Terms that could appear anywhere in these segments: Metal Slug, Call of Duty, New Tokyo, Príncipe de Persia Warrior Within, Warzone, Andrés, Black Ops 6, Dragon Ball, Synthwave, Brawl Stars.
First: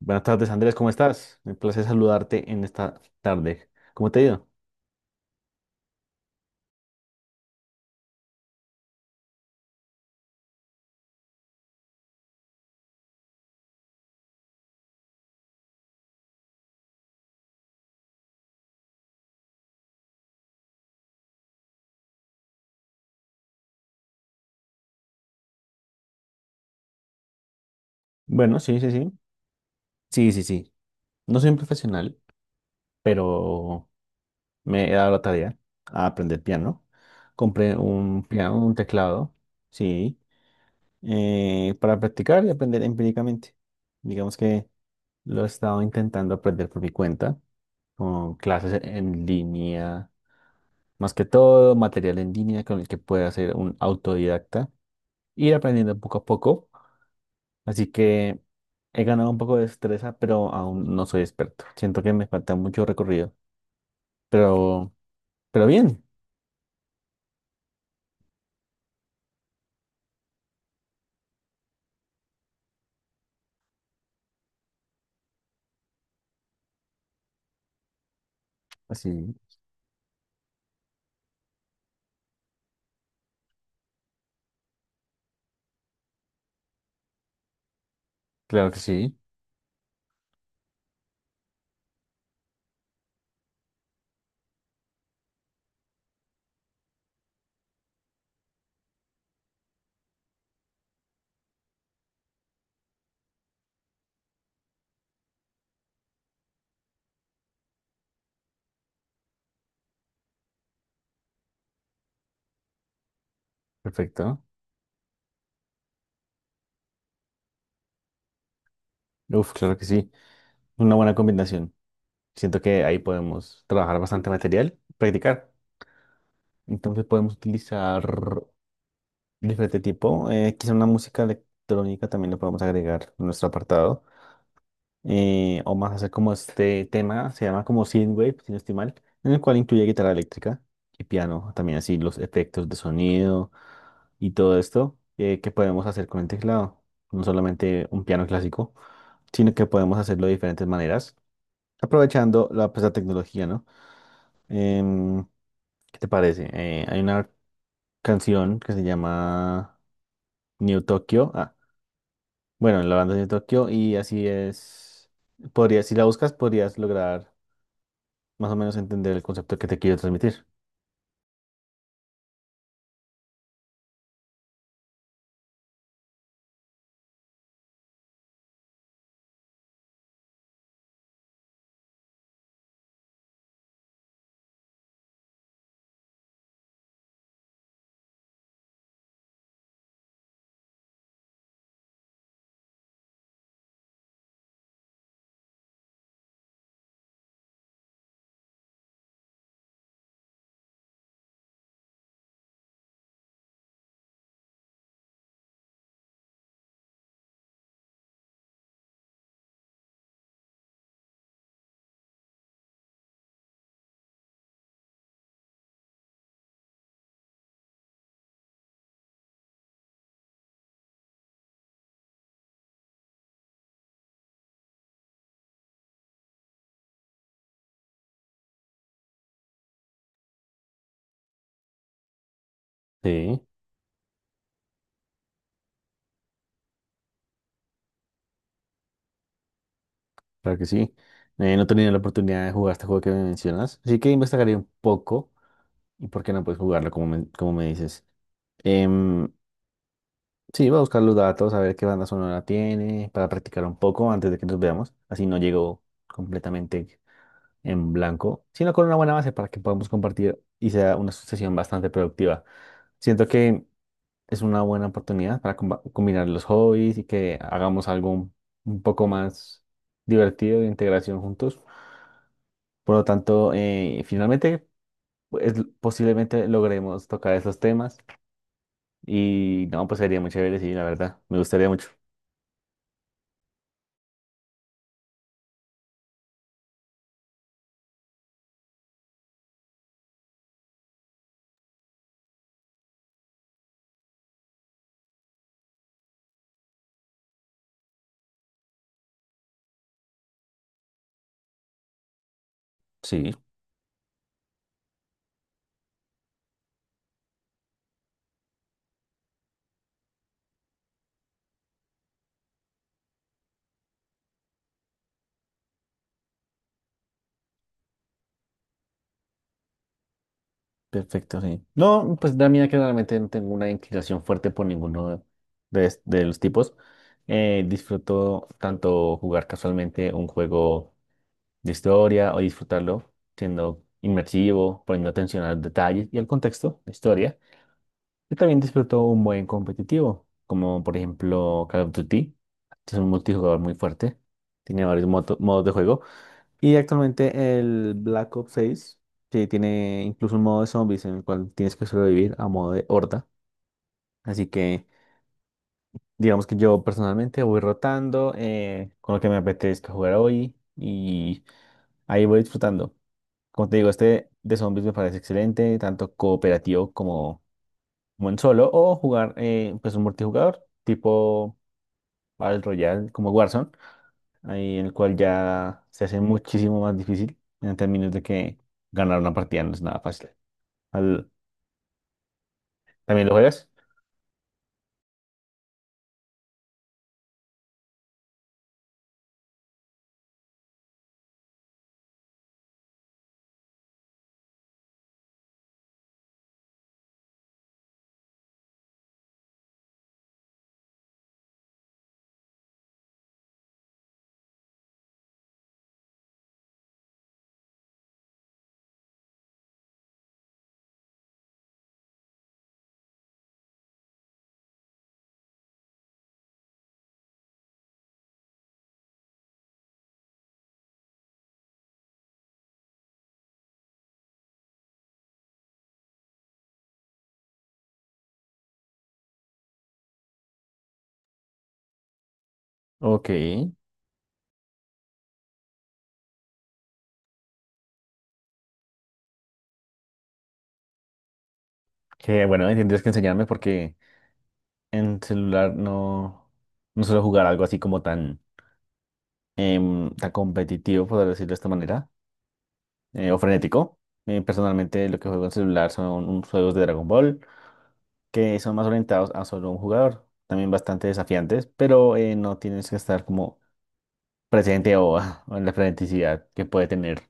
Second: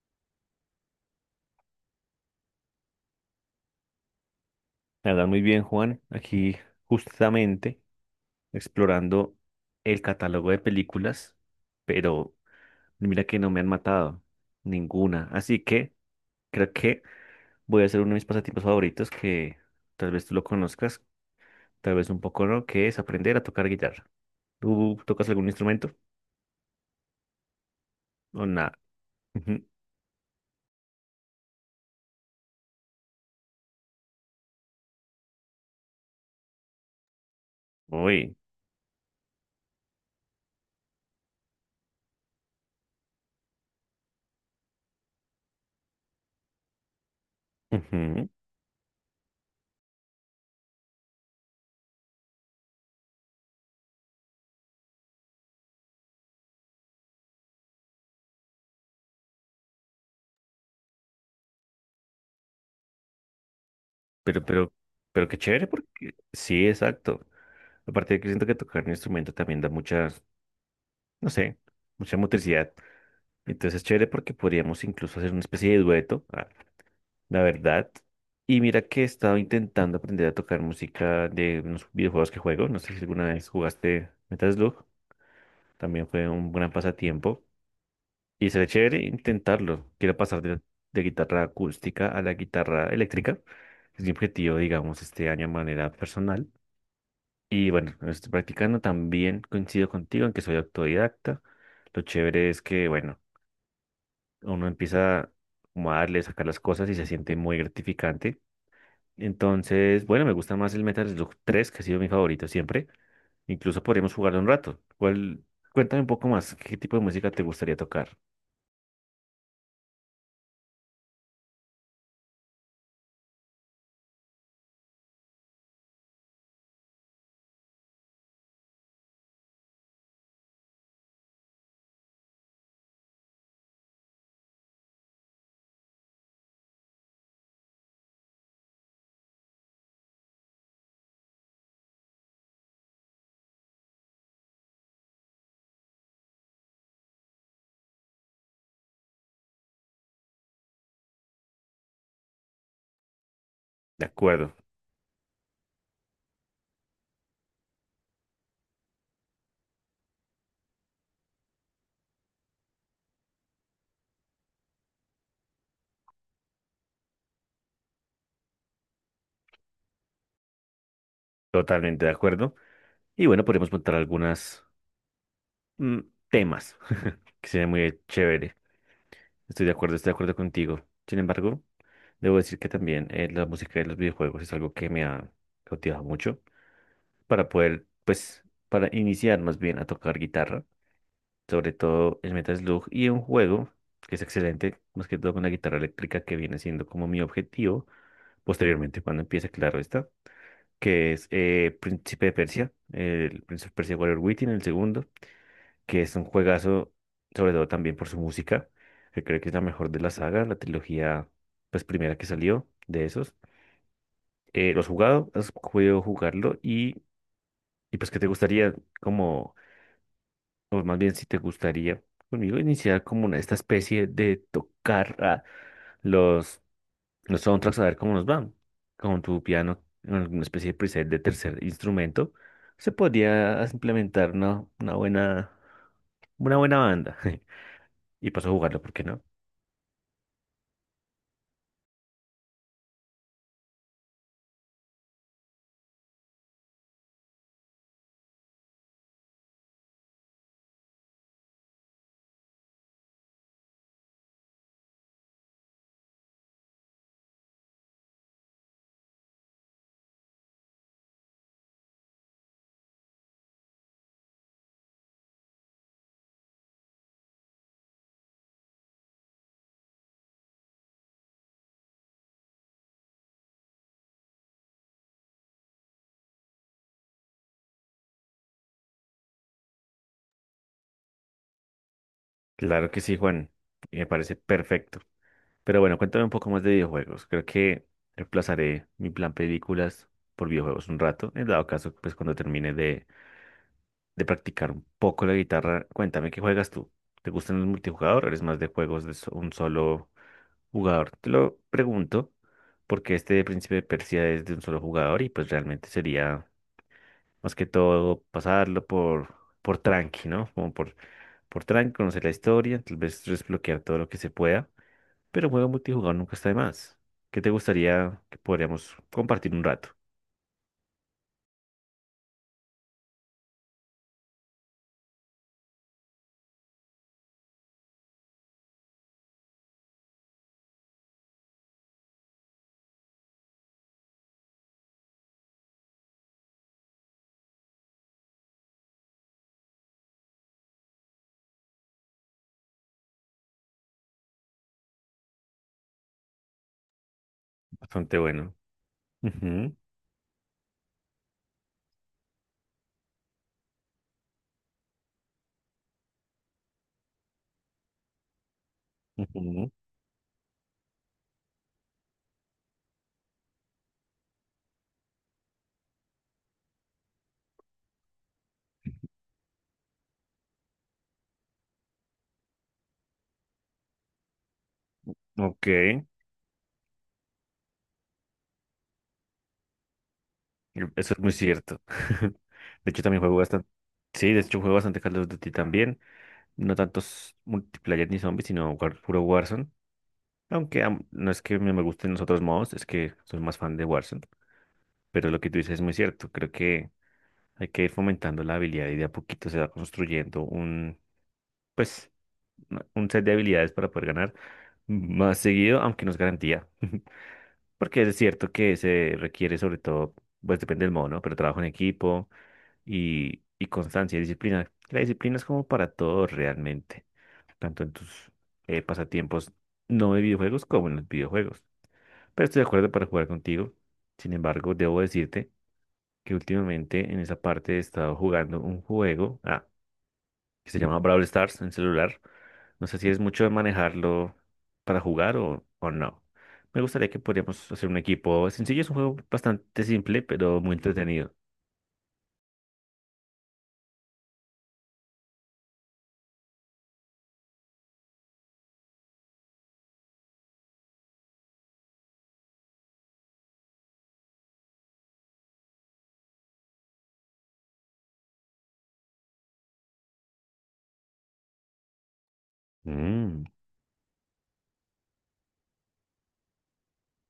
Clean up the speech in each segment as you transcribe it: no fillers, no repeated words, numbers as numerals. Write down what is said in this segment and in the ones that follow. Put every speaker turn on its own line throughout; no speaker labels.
Buenas tardes, Andrés, ¿cómo estás? Un placer saludarte en esta tarde. ¿Cómo te ha ido?
La verdad, muy bien, Juan. Aquí justamente explorando el catálogo de películas, pero mira que no me han matado ninguna. Así que creo que voy a hacer uno de mis pasatiempos favoritos que tal vez tú lo conozcas, tal vez un poco no, que es aprender a tocar guitarra. ¿Tú tocas algún instrumento? O
Bueno,
nada.
sí, sí, sí.
Ujú.
Sí, sí, sí. No soy un profesional, pero me he dado la tarea a aprender piano. Compré un
Uy.
piano, un teclado, sí, para practicar y aprender empíricamente. Digamos que lo he estado intentando aprender por mi cuenta,
Ujú.
con clases en línea, más que todo, material en línea con el que pueda ser un autodidacta, ir aprendiendo poco a poco. Así que he ganado un poco de destreza, pero aún no soy experto. Siento que me falta mucho recorrido.
Pero, pero,
Pero,
pero qué
pero
chévere
bien.
porque sí, exacto. Aparte de que siento que tocar un instrumento también da muchas, no sé, mucha motricidad. Entonces es chévere porque podríamos incluso hacer una especie de dueto, ah, la verdad. Y mira que he
Así,
estado intentando aprender a tocar música de unos videojuegos que juego. No sé si alguna vez jugaste Metal Slug. También fue un gran pasatiempo. Y sería
claro que
chévere
sí.
intentarlo. Quiero pasar de guitarra acústica a la guitarra eléctrica. Es mi objetivo, digamos, este año de manera personal. Y bueno, lo estoy practicando. También coincido contigo en que soy autodidacta. Lo chévere es que, bueno, uno empieza como a darle, sacar las cosas y se siente muy gratificante. Entonces, bueno, me gusta más el Metal Slug tres que ha sido mi favorito siempre. Incluso podríamos jugarlo
Perfecto.
un rato. ¿Cuál- Cuéntame un poco más, qué tipo de música te gustaría tocar?
Uf, claro que sí. Una buena combinación. Siento que ahí podemos trabajar bastante material, practicar. Entonces podemos utilizar diferente tipo. Quizá una música electrónica también lo podemos agregar en nuestro apartado, o más hacer como este tema, se llama como Synthwave, si no estoy mal, en el cual incluye guitarra eléctrica y piano, también así los efectos de sonido y todo esto, que podemos hacer con el teclado, no solamente un piano clásico, sino que podemos hacerlo de diferentes maneras, aprovechando la, pues, la tecnología, ¿no?
De acuerdo,
Em, ¿Qué te parece? Hay una canción que se llama New Tokyo, ah, bueno, la banda es New Tokyo y así es, podrías, si la buscas, podrías lograr más o menos entender el concepto que te quiero transmitir.
totalmente de acuerdo. Y bueno, podríamos montar algunos temas, que sería muy chévere. Estoy de acuerdo contigo. Sin embargo, debo decir que también la música de los videojuegos es algo que me ha cautivado mucho. Para poder, pues, para iniciar más bien a tocar guitarra, sobre todo el Metal Slug y un juego que es excelente, más que todo con la guitarra eléctrica que viene siendo como mi objetivo posteriormente cuando empiece, claro está, que es Príncipe de Persia, el Príncipe de Persia Warrior Within, el segundo, que es un juegazo, sobre todo también por su música, que creo que es la mejor de la saga, la trilogía, pues, primera que salió de esos. ¿Lo has jugado? ¿Has podido jugarlo? Y pues, ¿qué te gustaría como? O más bien, si te gustaría conmigo iniciar como una, esta especie de tocar a los, los soundtracks, a ver cómo nos van. Con tu piano, con alguna especie de preset de tercer instrumento, se
Sí,
podría implementar una buena, una buena banda. Y paso a jugarlo, ¿por qué no?
claro que sí. No he tenido la oportunidad de jugar este juego que me mencionas, así que investigaré un poco y por qué no puedes jugarlo, como me dices. Em, sí, voy a buscar los datos, a ver qué banda sonora tiene, para practicar un poco antes de que nos veamos. Así no llego completamente en blanco, sino con una buena base para que podamos compartir y sea una sesión bastante productiva. Siento que es una buena oportunidad para combinar los hobbies y que hagamos algo un poco más divertido de integración juntos. Por lo tanto, finalmente, pues, posiblemente logremos tocar esos temas y no, pues sería muy chévere, sí, la verdad, me gustaría mucho.
Claro que sí, Juan. Y me parece perfecto. Pero bueno, cuéntame un poco más de videojuegos. Creo que reemplazaré mi plan películas por videojuegos un rato. En dado caso, pues cuando termine de practicar un poco la guitarra, cuéntame qué juegas tú. ¿Te gustan los multijugador o eres más de juegos de so- un solo jugador? Te lo pregunto porque
Sí,
este de Príncipe de Persia es de un solo jugador y pues realmente sería más que todo pasarlo por tranqui, ¿no? Como por Trank, conocer la historia, tal vez desbloquear todo lo que se pueda, pero un juego multijugador nunca está de más. ¿Qué te gustaría que podríamos compartir un rato?
perfecto, sí. No, pues da mira que realmente no tengo una inclinación fuerte por ninguno de los tipos. Disfruto tanto jugar casualmente un juego de historia o disfrutarlo siendo inmersivo, poniendo atención a los detalles y al contexto de historia. Yo también disfruto un buen competitivo, como por ejemplo Call of Duty, que es un multijugador muy fuerte, tiene varios modos de juego. Y actualmente el
Bastante
Black Ops
bueno.
6, que
Ujú,
tiene incluso un modo de zombies en el cual tienes que sobrevivir a modo de horda. Así que digamos que yo personalmente voy rotando, con lo que me
ujú,
apetezca jugar hoy, y ahí voy disfrutando. Como te digo, este de zombies me parece excelente, tanto cooperativo como, como en solo, o jugar, pues un multijugador tipo Battle Royale como Warzone, ahí en el cual
ok,
ya se hace muchísimo más difícil en términos de que ganar una partida no es nada fácil.
eso es
Al-
muy cierto. De hecho, también
¿También lo
juego bastante.
juegas?
Sí, de hecho, juego bastante Call of Duty también. No tantos multiplayer ni zombies, sino war- puro Warzone. Aunque am- no es que me gusten los otros modos, es que soy más fan de Warzone. Pero lo que tú dices es muy cierto. Creo que hay que ir fomentando la habilidad y de a poquito se va construyendo un, pues, una- un set de habilidades para poder ganar más seguido, aunque no es garantía. Porque es cierto que se requiere sobre todo, pues, depende del modo, ¿no? Pero trabajo en equipo y constancia y disciplina. La disciplina es como para todo realmente, tanto en tus pasatiempos no de videojuegos como en los videojuegos. Pero estoy de acuerdo para jugar contigo. Sin embargo, debo decirte que últimamente en esa parte he estado jugando un juego. Ah, que se llama Brawl Stars en celular. No sé si es
Ok,
mucho de manejarlo para jugar o no. Me gustaría que podríamos hacer un equipo sencillo. Es un juego bastante simple, pero muy entretenido.
que bueno, ahí tendrías que enseñarme porque en celular no, no suelo jugar algo así como tan, tan competitivo, por decirlo de esta manera, o frenético. Personalmente lo que juego en celular son unos juegos de Dragon Ball que son más orientados a solo un jugador, también bastante desafiantes, pero, no tienes que estar
Mm.
como presente o, o en la freneticidad que puede tener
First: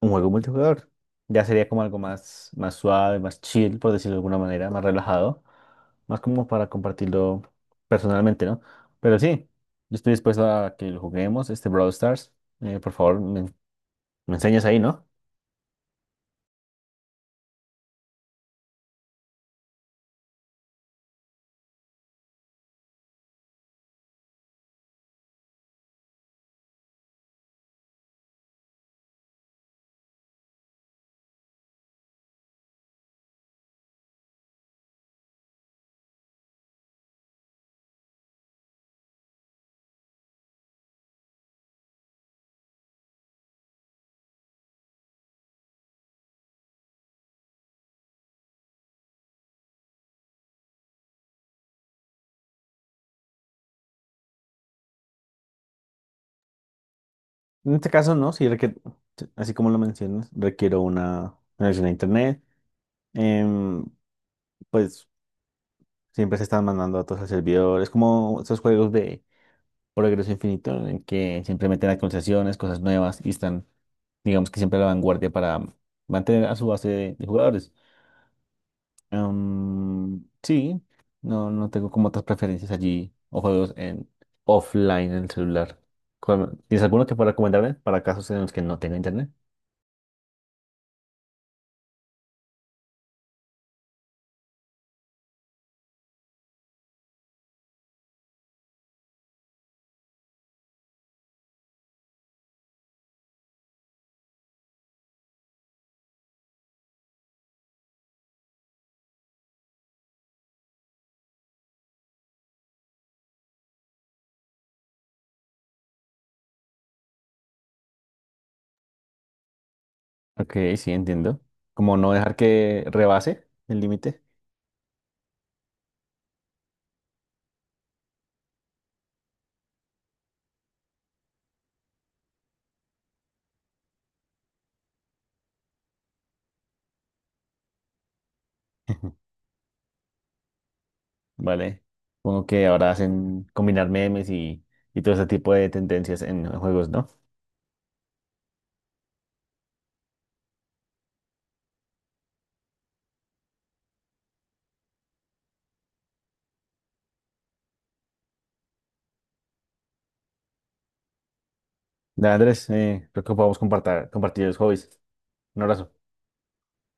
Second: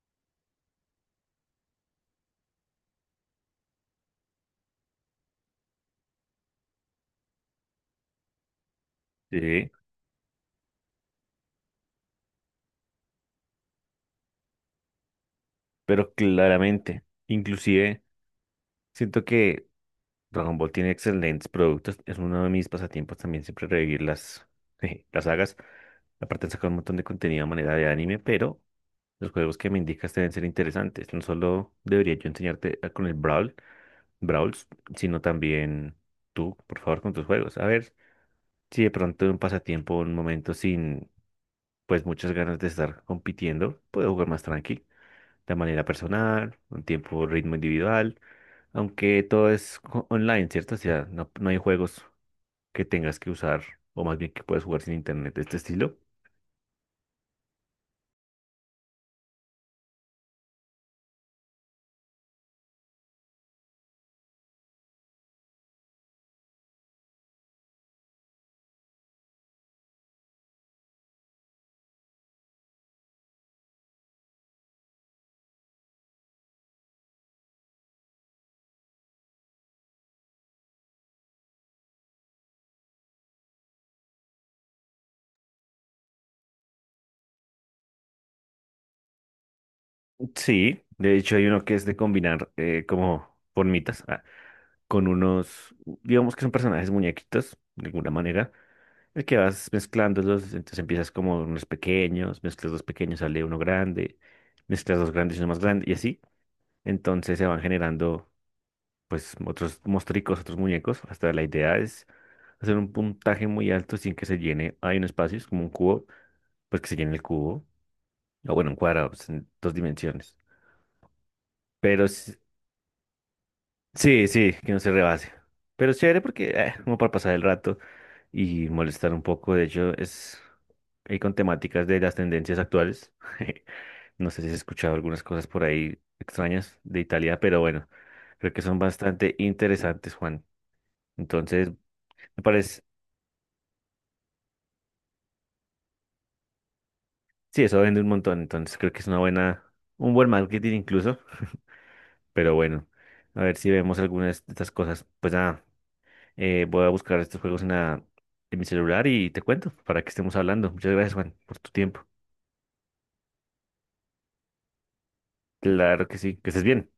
un juego multijugador. Ya sería como algo más, más suave, más chill, por decirlo de alguna manera, más relajado, más como para compartirlo personalmente, ¿no? Pero sí,
Sí,
yo estoy dispuesto a que lo juguemos, este Brawl Stars. Por favor, me enseñas ahí, ¿no?
pero claramente, inclusive siento que Dragon Ball tiene excelentes productos. Es uno de mis pasatiempos también siempre revivir las, las sagas. Aparte han sacado un montón de contenido a manera de anime, pero los juegos que me indicas deben ser interesantes. No solo debería yo enseñarte a- con el Brawl, Brawls, sino también tú, por favor, con tus juegos. A ver si de pronto un pasatiempo, un momento sin, pues, muchas ganas de estar compitiendo, puedo jugar más tranqui, de manera personal, un tiempo, ritmo individual, aunque todo es co- online, ¿cierto? O sea, no, no hay juegos que tengas que usar, o más bien que puedes jugar sin internet de este estilo.
En este caso, no, sí requiere, así como lo mencionas, requiero una conexión a internet. Em, pues siempre se están mandando datos al servidor. Es como esos juegos de progreso infinito en que siempre meten actualizaciones, cosas nuevas y están, digamos que siempre a la vanguardia para mantener a su base de jugadores. Sí, no, no tengo como otras preferencias allí o juegos en offline en el celular. ¿Cuál- ¿Tienes alguno que pueda recomendarme para casos en los que no tenga internet?
Sí, de hecho hay uno que es de combinar como formitas ah, con unos, digamos que son personajes muñequitos, de alguna manera, el que vas mezclándolos, entonces empiezas como unos pequeños, mezclas dos pequeños, sale uno grande, mezclas dos grandes y uno más grande, y así. Entonces se van generando pues otros mostricos, otros muñecos, hasta la idea es hacer un puntaje muy alto sin que se llene, hay un espacio, es como un cubo, pues que se llene el cubo, o bueno, un cuadrado, pues, en dos dimensiones.
Ok, sí, entiendo. Como
Pero
no dejar
s-
que rebase el límite.
sí, sí, que no se rebase. Pero es chévere porque, como para pasar el rato y molestar un poco, de hecho, es ahí con temáticas de las tendencias actuales. No sé si has escuchado algunas cosas por ahí extrañas de Italia, pero bueno, creo que son bastante interesantes, Juan. Entonces,
Vale.
me
Supongo que
parece,
ahora hacen combinar memes y todo ese tipo de tendencias en juegos, ¿no?
sí, eso vende un montón, entonces creo que es una buena, un buen marketing incluso, pero bueno, a ver si vemos algunas de estas cosas. Pues nada. Voy a buscar estos juegos en la, en mi celular y te cuento para que estemos hablando. Muchas gracias, Juan, por tu tiempo.
Dale, Andrés, creo que podemos compartir, compartir los hobbies. Un abrazo.
Claro que sí, que estés bien.